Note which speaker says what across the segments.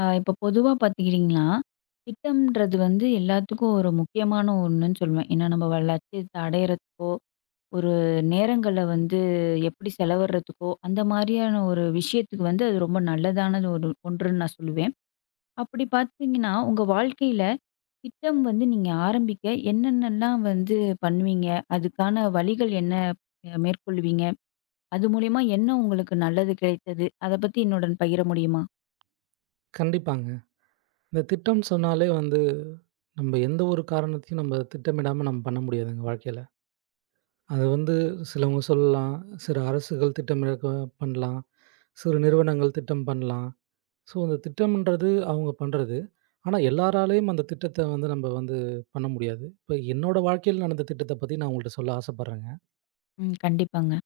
Speaker 1: இப்போ பொதுவா பார்த்துக்கிட்டிங்கன்னா, திட்டம்ன்றது வந்து எல்லாத்துக்கும் ஒரு முக்கியமான ஒண்ணுன்னு சொல்லுவேன். ஏன்னா நம்ம லட்சியத்த அடையறதுக்கோ, ஒரு நேரங்கள வந்து எப்படி செலவிடுறதுக்கோ, அந்த மாரியான ஒரு விஷயத்துக்கு வந்து அது ரொம்ப நல்லதானது ஒரு ஒன்றுன்னு நான் சொல்லுவேன். அப்படி பார்த்தீங்கன்னா, உங்க வாழ்க்கையில திட்டம் வந்து நீங்க ஆரம்பிக்க என்னென்னலாம் வந்து பண்ணுவீங்க? அதுக்கான வழிகள் என்ன மேற்கொள்வீங்க? அது மூலியமா என்ன உங்களுக்கு நல்லது கிடைத்தது? அத பத்தி என்னுடன் பகிர முடியுமா?
Speaker 2: கண்டிப்பாங்க. இந்த திட்டம் சொன்னாலே வந்து, நம்ப எந்த ஒரு காரணத்தையும் நம்ம திட்டமிடாம நம்ம பண்ண முடியாதுங்க வாழ்க்கையில. அது வந்து சிலவங்க சொல்லலாம், சில அரசுகள் திட்டமிடக்க பண்ணலாம், சிறு நிறுவனங்கள் திட்டம் பண்ணலாம். ஸோ, அந்த திட்டம்ன்றது அவங்க பண்றது. ஆனா, எல்லாராலயும் அந்த திட்டத்த வந்து நம்ப வந்து பண்ண முடியாது. இப்ப என்னோட வாழ்க்கையில நடந்த திட்டத்த பத்தி நான் உங்கள்ட்ட சொல்ல ஆசைப்படுறேங்க.
Speaker 1: ம். கண்டிப்பாங்க.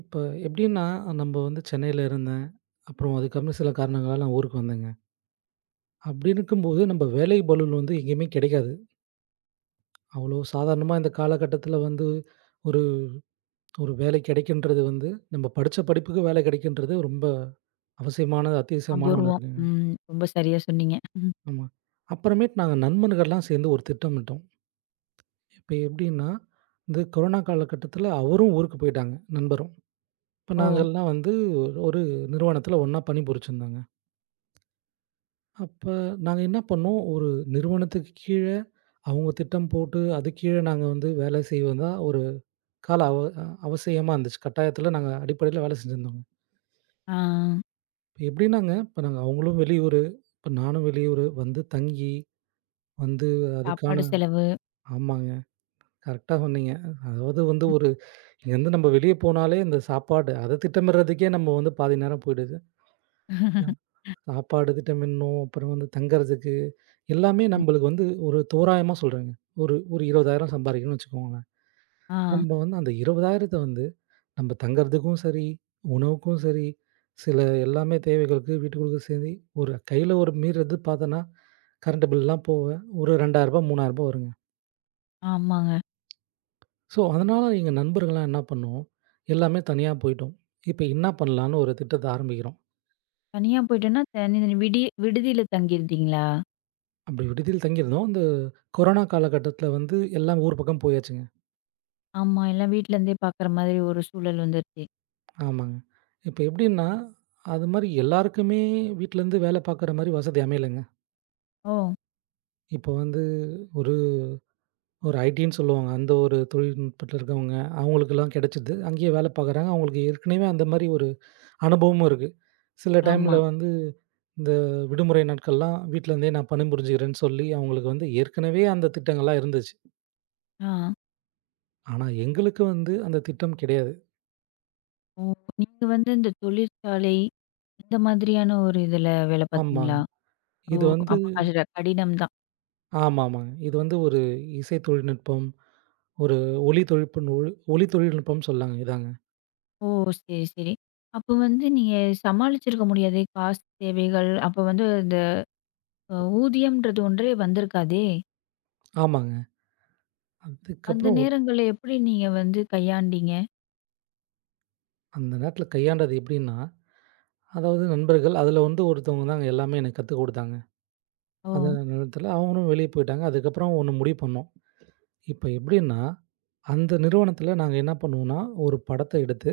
Speaker 2: இப்ப எப்படின்னா, நம்ப வந்து சென்னையில இருந்தேன். அப்புறம் அதுக்கப்புறம் சில காரணங்களால நான் ஊருக்கு வந்தேங்க. அப்படி இருக்கும்போது, நம்ப வேலை பளுவுல வந்து எங்கேயுமே கிடைக்காது. அவ்வளோ சாதாரணமா இந்த காலகட்டத்தில வந்து, ஒரு ஒரு வேலை கிடைக்கின்றது வந்து, நம்ம படிச்ச படிப்புக்கு வேலை கிடைக்கின்றது ரொம்ப அவசியமான, அத்தியாவசியமான ஒண்ணு
Speaker 1: அபூர்வம்.
Speaker 2: இருக்குங்க.
Speaker 1: ம். ரொம்ப சரியா சொன்னீங்க. ம்.
Speaker 2: ஆமா. அப்புறமேட்டு நாங்க நண்பர்கள்லாம் சேர்ந்து ஒரு திட்டமிட்டோம். இப்ப எப்படின்னா, இந்த கொரோனா காலகட்டத்தில அவரும் ஊருக்கு போயிட்டாங்க, நண்பரும். இப்ப
Speaker 1: ஓ!
Speaker 2: நாங்கலாம் வந்து ஒரு நிறுவனத்தில ஒண்ணா பணிபுரிச்சிருந்தோங்க. அப்ப நாங்க என்ன பண்ணோம், ஒரு நிறுவனத்துக்கு கீழ அவங்க திட்டம் போட்டு, அதுக்கு கீழ நாங்க வந்து வேலை செய்வது தான் ஒரு கால அவ அவசியமா இருந்துச்சு. கட்டாயத்தில நாங்க அடிப்படையில வேலை செஞ்சிருந்தோங்க.
Speaker 1: ஆ.
Speaker 2: எப்படின்னாங்க, இப்ப நாங்க அவங்களும் வெளியூரு, இப்ப நானும் வெளியூரு வந்து தங்கி, வந்து அதுக்கான
Speaker 1: சாப்பாடு செலவு.
Speaker 2: ஆமாங்க. கரெக்ட்டா சொன்னீங்க. அதாவது வந்து
Speaker 1: ம்.
Speaker 2: ஒரு இங்கேருந்து நம்ம வெளிய போனாலே இந்த சாப்பாடு, அத திட்டமிடுறதுக்கே நம்ம வந்து பாதி நேரம் போயிடுது. சாப்பாடு திட்டமிடணும், அப்புறம் வந்து தங்கறதுக்கு எல்லாமே
Speaker 1: ம்.
Speaker 2: நம்பளுக்கு வந்து ஒரு தோராயமா சொல்றேங்க. ஒரு ஒரு 20,000 சம்பாரிக்கிறோம்னு வச்சுக்கோங்களேன்.
Speaker 1: ஆ.
Speaker 2: நம்ப வந்து அந்த 20,000த்த வந்து நம்ப தங்கறதுக்கும் சரி, உணவுக்கும் சரி, சில எல்லாமே தேவைகளுக்கு வீட்டுக்குள்ள சரி, ஒரு கையில ஒரு மீறது பார்த்தோன்னா, கரண்ட் பில்லாம் போக ஒரு ரூ. 2,000 ரூ. 3,000 வருங்க.
Speaker 1: ஆமாங்க.
Speaker 2: ஸோ, அதனால எங்க நண்பர்கள்லாம் என்ன பண்ணோம், எல்லாமே தனியா போயிட்டோம். இப்ப என்ன பண்ணலான்னு ஒரு திட்டத்த ஆரம்பிக்கிறோம்.
Speaker 1: தனியா போயிட்டோன்னா, தனி தனி விடுதியில தங்கியிருந்தீங்களா?
Speaker 2: அப்படி விடுதியில் தங்கியிருந்தோம். அந்த கொரோனா காலகட்டத்தில வந்து எல்லாம் ஊர் பக்கம் போயாச்சுங்க.
Speaker 1: ஆமா. எல்லாம் வீட்லருந்தே பார்க்குற மாதிரி ஒரு சூழல் வந்துருச்சு.
Speaker 2: ஆமாங்க. இப்ப எப்படின்னா, அது மாரி எல்லாருக்குமே வீட்லருந்து வேலை பார்க்குற மாரி வசதி அமையலைங்க.
Speaker 1: ஓ!
Speaker 2: இப்போ வந்து ஒரு ஒரு ஐடின்னு சொல்லுவாங்க. அந்த ஒரு தொழில்நுட்பத்துல இருக்கவங்க, அவங்களுக்கெல்லாம் கிடைச்சது. அங்கேயே வேலை பார்க்குறாங்க. அவங்களுக்கு ஏற்கனவே அந்த மாரி ஒரு அனுபவமும் இருக்கு. சில
Speaker 1: ஆமா.
Speaker 2: டைம்ல வந்து இந்த விடுமுறை நாட்கள்லாம் வீட்லருந்தே நான் பணிபுரிஞ்சுக்கிறேன்னு சொல்லி, அவங்களுக்கு வந்து ஏற்கனவே அந்த திட்டங்கள்லாம் இருந்துச்சு.
Speaker 1: ஆ.
Speaker 2: ஆனா எங்களுக்கு வந்து அந்த திட்டம் கிடையாது.
Speaker 1: ஓ! நீங்க வந்து இந்த தொழிற்சாலை, இந்த மாதிரியான ஒரு இதில வேலை பார்த்தீங்களா?
Speaker 2: ஆமாங்க.
Speaker 1: ஓ!
Speaker 2: இது வந்து
Speaker 1: அப்ப கஷ்ட கடினம் தான்.
Speaker 2: ஆமாமாங்க. இது வந்து ஒரு இசை தொழில்நுட்பம் ஒரு ஒலி தொழில்நுட்பம் ஒலி தொழில்நுட்பம்னு சொல்லாங்க. இதாங்க.
Speaker 1: ஓ! சரி, சரி. அப்ப வந்து நீங்க சமாளிச்சிருக்க முடியாதே! காசு தேவைகள், அப்ப வந்து ஊதியம்ன்றது ஒன்றே வந்திருக்காதே!
Speaker 2: ஆமாங்க.
Speaker 1: அந்த
Speaker 2: அதுக்கப்புறம்
Speaker 1: நேரங்கள்ல எப்படி நீங்க வந்து கையாண்டீங்க?
Speaker 2: அந்த நேரத்தில கையாண்டது எப்படின்னா, அதாவது நண்பர்கள் அதில வந்து ஒருத்தவங்க தாங்க எல்லாமே எனக்கு கத்துக் குடுத்தாங்க.
Speaker 1: ஓ!
Speaker 2: அந்த நேரத்தில அவங்களும் வெளிய போயிட்டாங்க. அதுக்கப்புறம் ஒண்ணு முடிவு பண்ணோம். இப்ப எப்படின்னா, அந்த நிறுவனத்தில நாங்க என்ன பண்ணுவோம்னா, ஒரு படத்த எடுத்து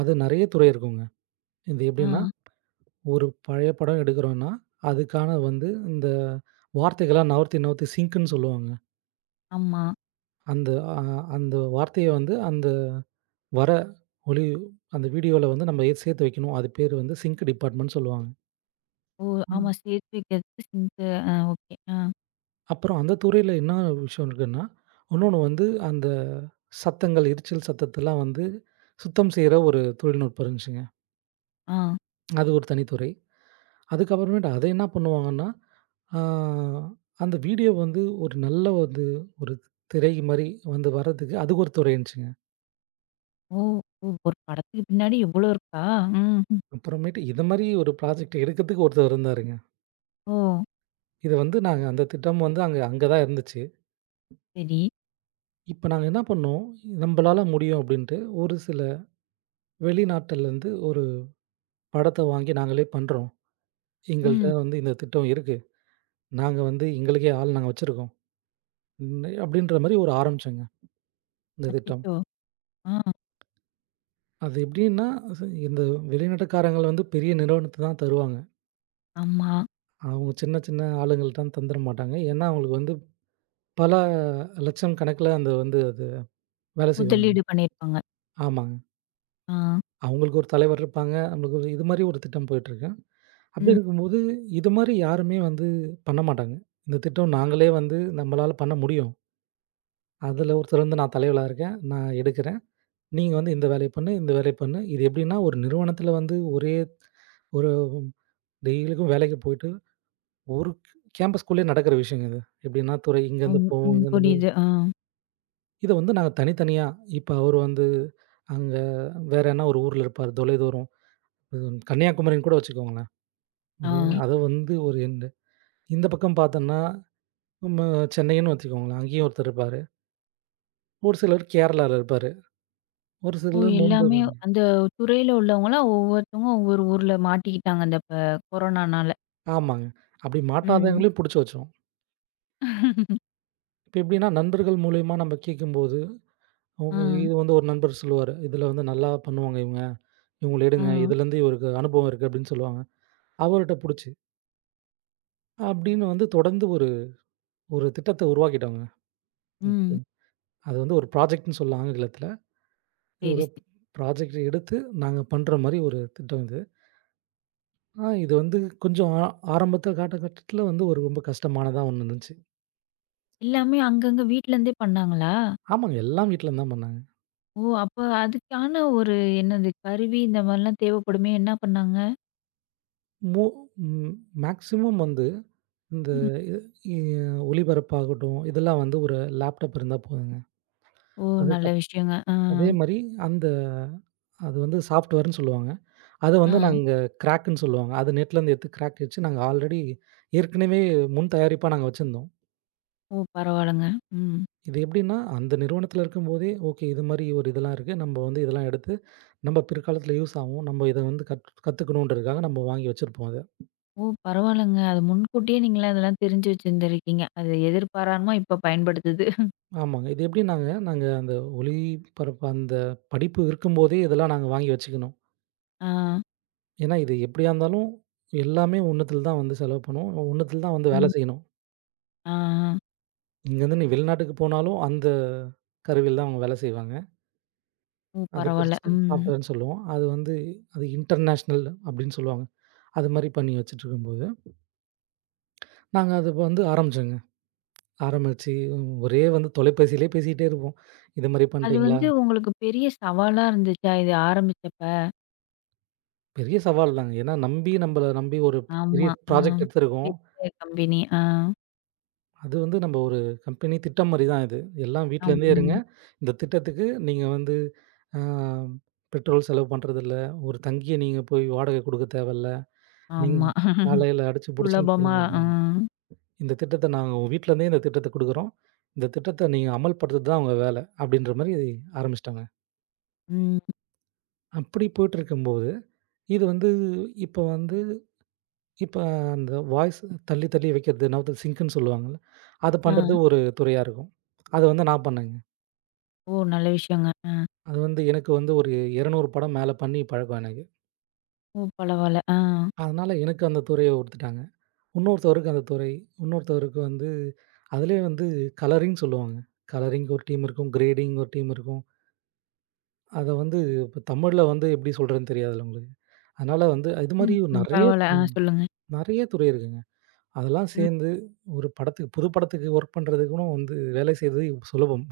Speaker 2: அது நெறைய துறை இருக்குங்க. இது
Speaker 1: ஆ,
Speaker 2: எப்படின்னா, ஒரு பழைய படம் எடுக்கிறோம்னா, அதுக்கான வந்து இந்த வார்த்தைகள்லாம் நவர்த்தி, நவர்த்தி சிங்க்ன்னு சொல்லுவாங்க.
Speaker 1: ஆமா.
Speaker 2: அந்த அ அந்த வார்த்தைய வந்து அந்த வர ஒளி அந்த வீடியோல வந்து நம்ம சேர்த்து வைக்கணும். அது பேரு வந்து சிங்க் டிபார்ட்மென்ட்ன்னு சொல்லுவாங்க.
Speaker 1: ஓ! ஆமா.
Speaker 2: ம்.
Speaker 1: சேர்த்து வைக்கிறதுக்கு சிங்க்கு ஆ ஓகே. ஆ,
Speaker 2: அப்புறம் அந்த துறையில என்ன விஷயம் இருக்குன்னா, இன்னொன்னு வந்து அந்த சத்தங்கள், எரிச்சல் சத்தத்தெல்லாம் வந்து சுத்தம் செய்ற ஒரு தொழில்நுட்பம் இருந்துச்சுங்க.
Speaker 1: ஆ.
Speaker 2: அது ஒரு தனித்துறை. அதுக்கப்புறமேட்டு அத என்ன பண்ணுவாங்கன்னா, ஆ அந்த வீடியோ வந்து ஒரு நல்ல வந்து ஒரு திரை மாரி வந்து வர்றதுக்கு அதுக்கு ஒரு துறை இருந்துச்சுங்க.
Speaker 1: ஓ! ஓ! ஒரு படத்துக்கு பின்னாடி இவ்வளோ இருக்கா? ம்.
Speaker 2: அப்புறமேட்டு இது மாரி ஒரு ப்ராஜெக்ட் எடுக்கிறதுக்கு ஒருத்தர் இருந்தாருங்க.
Speaker 1: ஓ!
Speaker 2: இது வந்து நாங்க அந்த திட்டம் வந்து அங்க அங்க தான் இருந்துச்சு.
Speaker 1: சரி.
Speaker 2: இப்ப நாங்க என்ன பண்ணோம், நம்பளால முடியும் அப்படின்ட்டு ஒரு சில வெளிநாட்டுலருந்து ஒரு படத்த வாங்கி நாங்களே பண்றோம். எங்கள்ட்ட
Speaker 1: ம்.
Speaker 2: வந்து இந்த திட்டம் இருக்கு. நாங்க வந்து எங்களுக்கே ஆள் நாங்க வச்சிருக்கோம். அப்படின்ற மாரி ஒரு ஆரம்பிச்சோங்க, இந்த திட்டம்.
Speaker 1: அச்சச்சோ! ஆ,
Speaker 2: அது எப்படின்னா, ச இந்த வெளிநாட்டுக்காரங்கள வந்து பெரிய நிறுவனத்த தான் தருவாங்க.
Speaker 1: ஆமா.
Speaker 2: அவங்க சின்ன சின்ன ஆளுங்கள்ட்ட தான் தந்துட மாட்டாங்க. ஏன்னா, அவங்களுக்கு வந்து பல லட்சம் கணக்குல அந்த வந்து அது வேலை செய்வாங்க.
Speaker 1: முதலீடு பண்ணியிருப்பாங்க.
Speaker 2: ஆமாங்க.
Speaker 1: ஆ.
Speaker 2: அவங்களுக்கு ஒரு தலைவர் இருப்பாங்க. நம்மளுக்கு ஒரு இது மாரி ஒரு திட்டம் போயிட்டுருக்கு. அப்படி
Speaker 1: ம்.
Speaker 2: இருக்கும்போது, இது மாரி யாருமே வந்து பண்ண மாட்டாங்க. இந்த திட்டம் நாங்களே வந்து நம்மளால பண்ண முடியும். அதில ஒருத்தர் வந்து நான் தலைவலா இருக்கேன். நான் எடுக்கிறேன். நீங்க வந்து இந்த வேலைய பண்ணு, இந்த வேலைய பண்ணு. இது எப்படின்னா ஒரு நிறுவனத்தில வந்து ஒரே ஒரு டெய்லிக்கும் வேலைக்கு போயிட்டு ஒரு கேம்பஸ்குள்ளேயே நடக்கிற விஷயங்க இது. எப்படின்னா துறை இங்கேருந்து
Speaker 1: ம்.
Speaker 2: போகும்,
Speaker 1: ம்.
Speaker 2: இங்கேருந்து மேல்
Speaker 1: புரியுது. ஆ,
Speaker 2: இத வந்து நாங்க தனித்தனியா இப்ப அவரு வந்து அங்க வேற என்ன ஒரு ஊர்ல இருப்பாரு தொலைதூரம். கன்னியாகுமரின்னு கூட வச்சுக்கோங்களேன். ஒரு
Speaker 1: ஆ.
Speaker 2: அத வந்து ஒரு எண்டு. இந்த பக்கம் பார்த்தோம்னா நம்ம சென்னைன்னு வச்சுக்கோங்களேன். அங்கேயும் ஒருத்தர் இருப்பாரு. ஒரு சிலர் கேரளால இருப்பாரு. ஒரு
Speaker 1: ஓ!
Speaker 2: சிலர் மும்பை
Speaker 1: எல்லாமே அந்த துறையில உள்ளவங்களா ஒவ்வொருத்தவங்க ஒவ்வொரு ஊர்ல மாட்டிக்கிட்டாங்க அந்த கொரோனானால.
Speaker 2: ஆமாங்க. அப்படி
Speaker 1: ம்.
Speaker 2: மாட்டாதவங்களையும் புடிச்சு வச்சுருவோம். இப்ப எப்படின்னா நண்பர்கள் மூலியமா நம்ம கேட்கும்போது,
Speaker 1: ஆ,
Speaker 2: அவங்க இது வந்து ஒரு நண்பர் சொல்லுவாரு. "இதுல வந்து நல்லா பண்ணுவாங்க இவங்க. இவங்கள
Speaker 1: ஆ.
Speaker 2: எடுங்க. இதுலேருந்து இவருக்கு அனுபவம் இருக்கு" அப்படின்னு சொல்லுவாங்க. அவர்ட்ட புடிச்சு, அப்படின்னு வந்து தொடர்ந்து ஒரு ஒரு திட்டத்த உருவாக்கிட்டோங்க.
Speaker 1: ம்.
Speaker 2: ம். அது வந்து ஒரு ப்ராஜெக்ட்ன்னு சொல்லலாம் ஆங்கிலத்தில. இது
Speaker 1: சரி,
Speaker 2: ஒரு
Speaker 1: சரி.
Speaker 2: ப்ராஜெக்ட் எடுத்து நாங்க பண்ற மாரி ஒரு திட்டம் இது. இது வந்து கொஞ்சம் ஆரம்பத்த காலகட்டத்தில வந்து ஒரு ரொம்ப கஷ்டமானதா ஒண்ணு இருந்துச்சு.
Speaker 1: எல்லாமே அங்கங்க வீட்லருந்தே பண்ணாங்களா?
Speaker 2: ஆமாங்க எல்லா வீட்லயும் தான் பண்ணாங்க.
Speaker 1: ஓ! அப்ப அதுக்கான ஒரு என்னது கருவி இந்த மாரிலாம் தேவைப்படுமே! என்ன பண்ணாங்க?
Speaker 2: மோ ம் மேக்ஸிமம் வந்து இந்த
Speaker 1: ம்.
Speaker 2: இது- இ ஒளிபரப்பாகட்டும், இதெல்லாம் வந்து ஒரு லேப்டாப் இருந்தா போதுங்க.
Speaker 1: ஓ! நல்ல
Speaker 2: அதுக்கப்
Speaker 1: விஷயங்க. ஆ,
Speaker 2: அதே மாரி அந்த அது வந்து சாஃப்ட்வேர்ன்னு சொல்லுவாங்க. அத
Speaker 1: ஆ.
Speaker 2: வந்து நாங்க கிராக்ன்னு சொல்லுவாங்க. அது நெட்லேருந்து எடுத்து கிராக் வச்சு நாங்க ஆல்ரெடி ஏற்கனவே முன் தயாரிப்பா நாங்க வச்சிருந்தோம்.
Speaker 1: ஓ! பரவால்லங்க. ம்.
Speaker 2: இது எப்படின்னா, அந்த நிறுவனத்தில இருக்கும்போதே, ஓகே இது மாரி ஒரு இதெல்லாம் இருக்கு. நம்ம வந்து இதெல்லாம் எடுத்து, நம்ம பிற்காலத்தில யூஸ் ஆகும். நம்ம இத வந்து கத்துக்கணுன்றதுக்காக நம்ம வாங்கி வச்சிருப்போம் அத.
Speaker 1: ஓ! பரவால்லங்க. அது முன்கூட்டியே நீங்களே அதெல்லாம் தெரிஞ்சு வச்சிருந்திருக்கீங்க. அது எதிர்பாராம இப்ப பயன்படுத்துது.
Speaker 2: ஆமாங்க. இது எப்படின்னாங்க, நாங்க அந்த ஒளிபரப்பு அந்த படிப்பு இருக்கும்போதே இதெல்லாம் நாங்க வாங்கி வச்சுக்கணும்.
Speaker 1: ஆ.
Speaker 2: ஏன்னா, இது எப்படியா இருந்தாலும் எல்லாமே 1த்துல தான் வந்து செலவு பண்ணுவோம். 1த்துல தான் வந்து வேலை
Speaker 1: ம்.
Speaker 2: செய்யணும்.
Speaker 1: ஆ, ஆ.
Speaker 2: இங்கேருந்து நீ வெளிநாட்டுக்கு போனாலும் அந்த கருவியில தான் அவங்க வேலை செய்வாங்க.
Speaker 1: ஓ!
Speaker 2: அது
Speaker 1: பரவால்ல.
Speaker 2: பெருசா
Speaker 1: ம்.
Speaker 2: சாஃப்ட்வேர்ன்னு சொல்லுவோம். அது வந்து அது இன்டர்நேஷனல் அப்படின்னு சொல்லுவாங்க. அது மாரி பண்ணி வச்சுட்டுருக்கும்போது நாங்க அது இப்ப வந்து ஆரம்பிச்சோங்க. ஆரம்பிச்சு ஒரே வந்து தொலைபேசியிலே பேசிட்டே இருப்போம். இது மாரி
Speaker 1: அது
Speaker 2: பண்ட்டீங்களா?
Speaker 1: வந்து உங்களுக்கு பெரிய சவாலா இருந்துச்சா? இது ஆரம்பிச்சப்ப?
Speaker 2: பெரிய சவால் தாங்க. ஏன்னா நம்மள நம்பி ஒரு பெரிய
Speaker 1: ஆமா. ஆ.
Speaker 2: ப்ராஜெக்ட் எடுத்திருக்கோம்.
Speaker 1: பெரிய கம்பெனி. ஆ.
Speaker 2: அது வந்து நம்ம ஒரு கம்பெனி திட்டம் மாரி தான் இது. எல்லாம் வீட்லேருந்தே இருங்க.
Speaker 1: ஆம்.
Speaker 2: இந்த திட்டத்துக்கு நீங்க வந்து அ பெட்ரோல் செலவு பண்றதில்ல. ஒரு தங்கிய நீங்க போய் வாடகை குடுக்க தேவையில்ல. நீங்க
Speaker 1: ஆமா.
Speaker 2: காலையில அடிச்சு புடிச்சுன்னு
Speaker 1: சுலபமா ஆ.
Speaker 2: கிளம்பிடுங்க. இந்த திட்டத்த நாங்க உங்க வீட்லேருந்தே இந்த திட்டத்த குடுக்குறோம். இந்த திட்டத்த நீங்க அமல்படுத்துறது தான் உங்க வேல. அப்படின்ற மாரி ஆரம்பிச்சுட்டாங்க.
Speaker 1: ம்.
Speaker 2: அப்படி போயிட்டுருக்கும்போது, இது வந்து இப்ப வந்து இப்ப அந்த வாய்ஸ் தள்ளி தள்ளி வைக்கிறது, நவுத்து சிங்க்ன்னு சொல்லுவாங்கல்ல. அது
Speaker 1: ஆ.
Speaker 2: பண்றது ஒரு துறையா இருக்கும். அது வந்து நான் பண்ணேங்க.
Speaker 1: ஓ! நல்ல விஷயங்க. ஆ.
Speaker 2: அது வந்து எனக்கு வந்து ஒரு 200 படம் மேல பண்ணி பழக்கம் எனக்கு.
Speaker 1: ஓ! பரவால்ல. ஆ.
Speaker 2: அதனால எனக்கு அந்த துறைய குடுத்துட்டாங்க. இன்னொருத்தவருக்கு அந்த துறை, இன்னொருத்தவருக்கு வந்து அதிலயே வந்து கலரிங் சொல்லுவாங்க. கலரிங்க்கு ஒரு டீம் இருக்கும். கிரேடிங் ஒரு டீம் இருக்கும். அத வந்து இப்ப தமிழ்ல வந்து எப்படி சொல்றதுன்னு தெரியாதுல்ல உங்களுக்கு. அதனால வந்து இது
Speaker 1: ம்.
Speaker 2: மாரி
Speaker 1: ம்.
Speaker 2: நெறைய,
Speaker 1: பரவால்ல. ஆ சொல்லுங்க.
Speaker 2: நெறைய துறை இருக்குங்க. அதெல்லாம்
Speaker 1: ம்.
Speaker 2: சேர்ந்து ஒரு படத்துக்கு புது படத்துக்கு ஒர்க் பண்றது கூட வந்து வேலை செய்றது சுலபம்.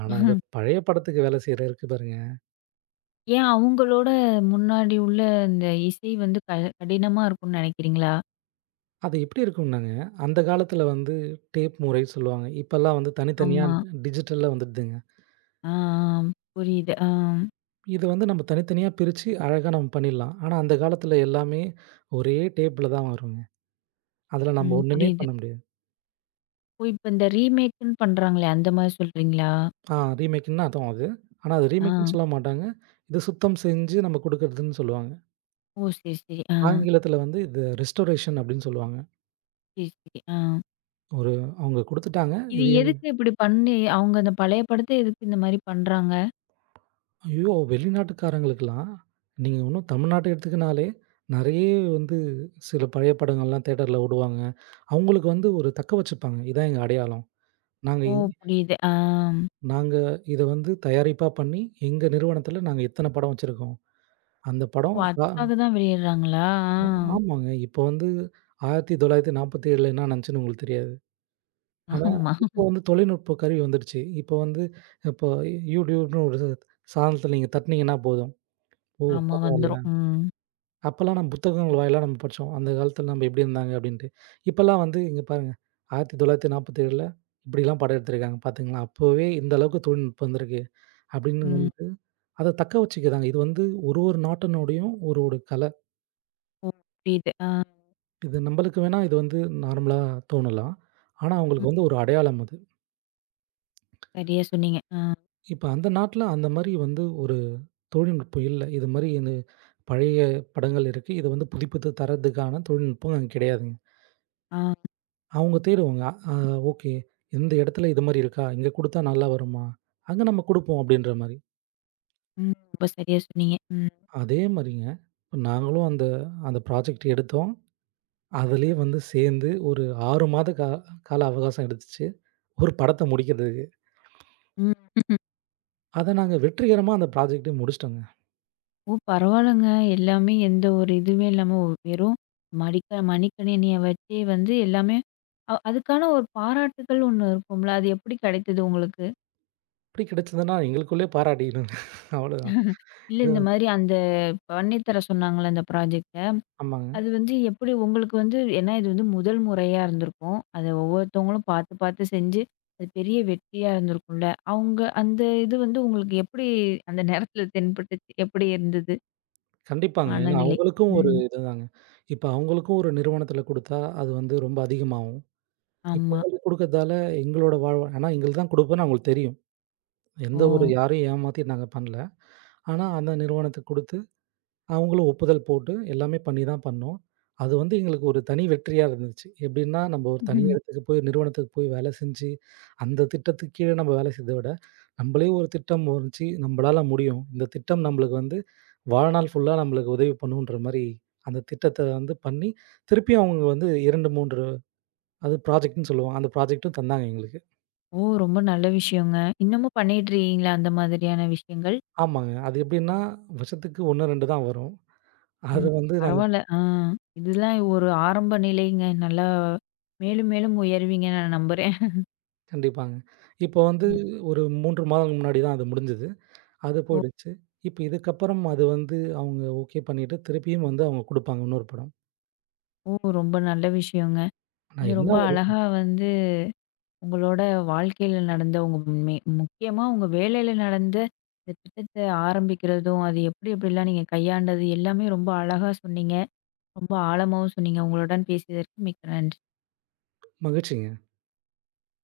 Speaker 2: ஆனா, இந்த பழைய படத்துக்கு வேலை செய்ற இருக்கு பாருங்க.
Speaker 1: ஏன் அவங்களோட முன்னாடி உள்ள இந்த இசை வந்து கடினமா இருக்கும்னு நினைக்கிறீங்களா?
Speaker 2: அது எப்படி இருக்கும்னாங்க, அந்த காலத்துல வந்து டேப் முறை சொல்லுவாங்க. இப்பல்லாம் வந்து தனித்தனியா
Speaker 1: ஆமா.
Speaker 2: டிஜிட்டல்ல வந்துடுதுங்க.
Speaker 1: ஆ, ஆ. புரியுது. ஆ.
Speaker 2: இத வந்து நம்ம தனித்தனியா பிரிச்சு அழகா நம்ம பண்ணிடலாம். ஆனா, அந்த காலத்துல எல்லாமே ஒரே டேப்ல தான் வருங்க. அதுல நம்ம
Speaker 1: ம்.
Speaker 2: ஒண்ணுமே
Speaker 1: புரியுது.
Speaker 2: பண்ண முடியாது.
Speaker 1: ஓ! இப்ப இந்த ரீமேக்குன்னு பண்றாங்களே, அந்த மாரி சொல்றீங்களா?
Speaker 2: ரீமேக்குன்னா அதான் அது. ஆனா, அது
Speaker 1: ஆ.
Speaker 2: ரீமேக்குன்னு சொல்ல மாட்டாங்க. இது சுத்தம் செஞ்சு நம்ம குடுக்குறதுன்னு சொல்லுவாங்க.
Speaker 1: ஓ! சரி, சரி. ஆ.
Speaker 2: ஆங்கிலத்துல வந்து இது ரெஸ்டோரேஷன் அப்படின்னு சொல்லுவாங்க.
Speaker 1: சரி, சரி. ஆ.
Speaker 2: ஒரு அவங்க குடுத்துட்டாங்க.
Speaker 1: இது
Speaker 2: இது என்ன
Speaker 1: எதுக்கு இப்படி பண்ணி அவங்க அந்த பழைய படத்த எதுக்கு இந்த மாரி பண்றாங்க?
Speaker 2: ஐயோ! வெளிநாட்டுக்காரங்களுக்கெல்லாம், நீங்க இன்னும் தமிழ்நாட்ட எடுத்துக்குனாலே, நெறைய வந்து சில பழைய படங்கள்லாம் தியேட்டர்ல ஓடுவாங்க. அவங்களுக்கு வந்து ஒரு தக்க வச்சுப்பாங்க. இதான் எங்க அடையாளம். நாங்க
Speaker 1: ஓ!
Speaker 2: இ
Speaker 1: புரியுது. ஆ.
Speaker 2: நாங்க இத வந்து தயாரிப்பா பண்ணி, எங்க நிறுவனத்தில நாங்க இத்தன படம் வச்சிருக்கோம். அந்த
Speaker 1: ஓ!
Speaker 2: படம் அ
Speaker 1: அதுக்காக தான் வெளியிடுறாங்களா?
Speaker 2: ஆமாங்க. இப்போ வந்து 1947ல என்ன நடந்துச்சுன்னு உங்களுக்கு தெரியாது.
Speaker 1: ஆ.
Speaker 2: ஆனா,
Speaker 1: ஆமா,
Speaker 2: இப்போ வந்து தொழில்நுட்ப கருவி வந்துடுச்சு. இப்போ வந்து இப்போ YouTubeன்னு ஒரு சாதனத்தில நீங்க தட்டுனீங்கன்னா போதும். ஓ!
Speaker 1: ஆமா
Speaker 2: பரவால்ல.
Speaker 1: வந்துரும். ம்.
Speaker 2: அப்பலாம் நம்ம புத்தகங்கள் வாயிலா நம்ம படிச்சோம். அந்த காலத்துல நம்ம எப்படி இருந்தாங்க அப்படின்ட்டு. இப்பலாம் வந்து இங்க பாருங்க 1947ல இப்படிலாம் படம் எடுத்திருக்காங்க பாத்தீங்களா? அப்பவே இந்த அளவுக்கு தொழில்நுட்பம் வந்திருக்கு அப்படின்னு
Speaker 1: ம்.
Speaker 2: வந்து அத தக்க வச்சுக்கிறாங்க. இது வந்து ஒரு ஒரு நாட்டினுடையும் ஒரு ஒரு கலை.
Speaker 1: ஓ! புரியுது. ஆ.
Speaker 2: இது நம்மளுக்கு வேணா இது வந்து நார்மலா தோணலாம். ஆனா
Speaker 1: ம்.
Speaker 2: அவங்களுக்கு வந்து ஒரு அடையாளம் அது.
Speaker 1: சரியா சொன்னீங்க. ஆ.
Speaker 2: இப்ப அந்த நாட்ல அந்த மாரி வந்து ஒரு தொழில்நுட்பம் இல்ல. இது மாரி இந்த பழைய படங்கள் இருக்கு. இத வந்து புதுப்பித்து தர்றதுக்கான தொழில்நுட்பம் அங்க கிடையாதுங்க.
Speaker 1: ஆ.
Speaker 2: அவங்க தேடுவாங்க. அ ஓகே. இந்த இடத்துல இது மாரி இருக்கா? இங்க குடுத்தா நல்லா வருமா? அங்க நம்ம குடுப்போம் அப்டின்ற மாரி.
Speaker 1: ம். ரொம்ப சரியா சொன்னீங்க. ம்.
Speaker 2: அதே மாரிங்க, நாங்களும் அந்த அந்த ப்ராஜெக்ட் எடுத்தோம். அதுலயே வந்து சேர்ந்து ஒரு 6 மாத கா கால அவகாசம் எடுத்துச்சு. ஒரு படத்த முடிக்கிறதுக்கு.
Speaker 1: ம்.
Speaker 2: அத நாங்க வெற்றிகரமா அந்த ப்ராஜெக்ட்டே முடிச்சுட்டோங்க.
Speaker 1: ஓ! பரவால்லங்க. எல்லாமே எந்த ஒரு இதுவுமே இல்லாம வெறும் மடிக்க மடிக்கணினிய வச்சே வந்து எல்லாமே அதுக்கான ஒரு பாராட்டுகள் ஒண்ணு இருக்கும்ல. அது எப்படி கிடைத்தது உங்களுக்கு?
Speaker 2: எப்டி கிடைச்சதுன்னா எங்களுக்குள்ளயே பாராட்டிக்கணுங்க. அவ்வளோதான்.
Speaker 1: இல்ல
Speaker 2: இது
Speaker 1: இந்த மாரி அந்த பண்ணி தர சொன்னாங்கல்ல அந்த ப்ராஜெக்ட்ட?
Speaker 2: ஆமாங்க.
Speaker 1: அது வந்து எப்படி உங்களுக்கு வந்து ஏன்னா இது வந்து முதல் முறையா இருந்திருக்கும். அத ஒவ்வொருத்தவங்களும் பார்த்து, பார்த்து செஞ்சு, அது பெரிய வெற்றியா இருந்திருக்கும்ல. அவங்க அந்த இது வந்து உங்களுக்கு எப்படி அந்த நேரத்துல தென்பட்டுச்சு? எப்படி இருந்தது
Speaker 2: கண்டிப்பாங்க. ஏன்னா
Speaker 1: மனநிலை?
Speaker 2: அவங்களுக்கும் ஒரு
Speaker 1: ம்.
Speaker 2: இதுதாங்க. இப்ப அவங்களுக்கும் ஒரு நிறுவனத்துல குடுத்தா, அது வந்து ரொம்ப அதிகமாகும். இப்ப
Speaker 1: ஆமா.
Speaker 2: எங்களுக்கு குடுக்கறதால எங்களோட வாழ்வா ஆனா எங்களுக்கு தான் குடுப்போம்ன்னு அவங்களுக்கு தெரியும்.
Speaker 1: ஓ!
Speaker 2: எந்த ஒரு யாரையும் ஏமாத்தி நாங்க பண்ணல. ஆனா அந்த நிறுவனத்துக்கு குடுத்து, அவங்களும் ஒப்புதல் போட்டு எல்லாமே பண்ணி தான் பண்ணோம். அது வந்து எங்களுக்கு ஒரு தனி வெற்றியா இருந்துச்சு. எப்படின்னா, நம்ம ஒரு தனி
Speaker 1: ம்ஹ்ம்.
Speaker 2: இடத்துக்கு போய் நிறுவனத்துக்கு போய் வேலை செஞ்சு, அந்த திட்டத்துக்கு கீழ நம்ம வேலை செய்தத விட, நம்மளே ஒரு திட்டம் வந்துச்சு, நம்மளால முடியும். இந்த திட்டம் நம்மளுக்கு வந்து வாழ்நாள் ஃபுல்லா நம்மளுக்கு உதவி பண்ணுன்ற மாரி, அந்த திட்டத்த வந்து பண்ணி, திருப்பியும் அவங்க வந்து 2, 3 அது ப்ராஜெக்ட்ன்னு சொல்லுவோம். அந்த ப்ராஜெக்ட்டும் தந்தாங்க எங்களுக்கு.
Speaker 1: ஓ! ரொம்ப நல்ல விஷயங்க. இன்னமும் பண்ணிட்டுருக்கீங்களா அந்த மாதிரியான விஷயங்கள்?
Speaker 2: ஆமாங்க. அது எப்படின்னா, வருஷத்துக்கு 1, 2 தான் வரும். அது
Speaker 1: ம்.
Speaker 2: வந்து நாங்க
Speaker 1: பரவால்ல. ஆ. இதெல்லாம் ஒரு ஆரம்ப நிலைங்க. நல்லா மேலும், மேலும் உயருவீங்கன்னு நான் நம்புறேன்.
Speaker 2: கண்டிப்பாங்க. இப்போ வந்து
Speaker 1: ம்.
Speaker 2: ஒரு 3 மாதங்கள் முன்னாடி தான் அது முடிஞ்சது. அது
Speaker 1: ஓ!
Speaker 2: போயிடுச்சு. இப்ப இதுக்கப்புறம் அது வந்து அவங்க ஓகே பண்ணிட்டு, திருப்பியும் வந்து அவங்க குடுப்பாங்க இன்னொரு படம்.
Speaker 1: ஓ! ரொம்ப நல்ல விஷயங்க.
Speaker 2: நான்
Speaker 1: நீங்க
Speaker 2: என்ன
Speaker 1: ரொம்ப
Speaker 2: ஒரு
Speaker 1: அழகா வந்து உங்களோட வாழ்க்கையில நடந்த உங்க மே முக்கியமா உங்க வேலையில நடந்த இந்த திட்டத்த ஆரம்பிக்கிறதும், அது எப்படி எப்படிலாம் நீங்க கையாண்டது எல்லாமே ரொம்ப அழகா சொன்னீங்க. ரொம்ப ஆழமாவும் சொன்னீங்க. உங்களுடன் பேசியதற்கு மிக்க நன்றி.
Speaker 2: மகிழ்ச்சிங்க!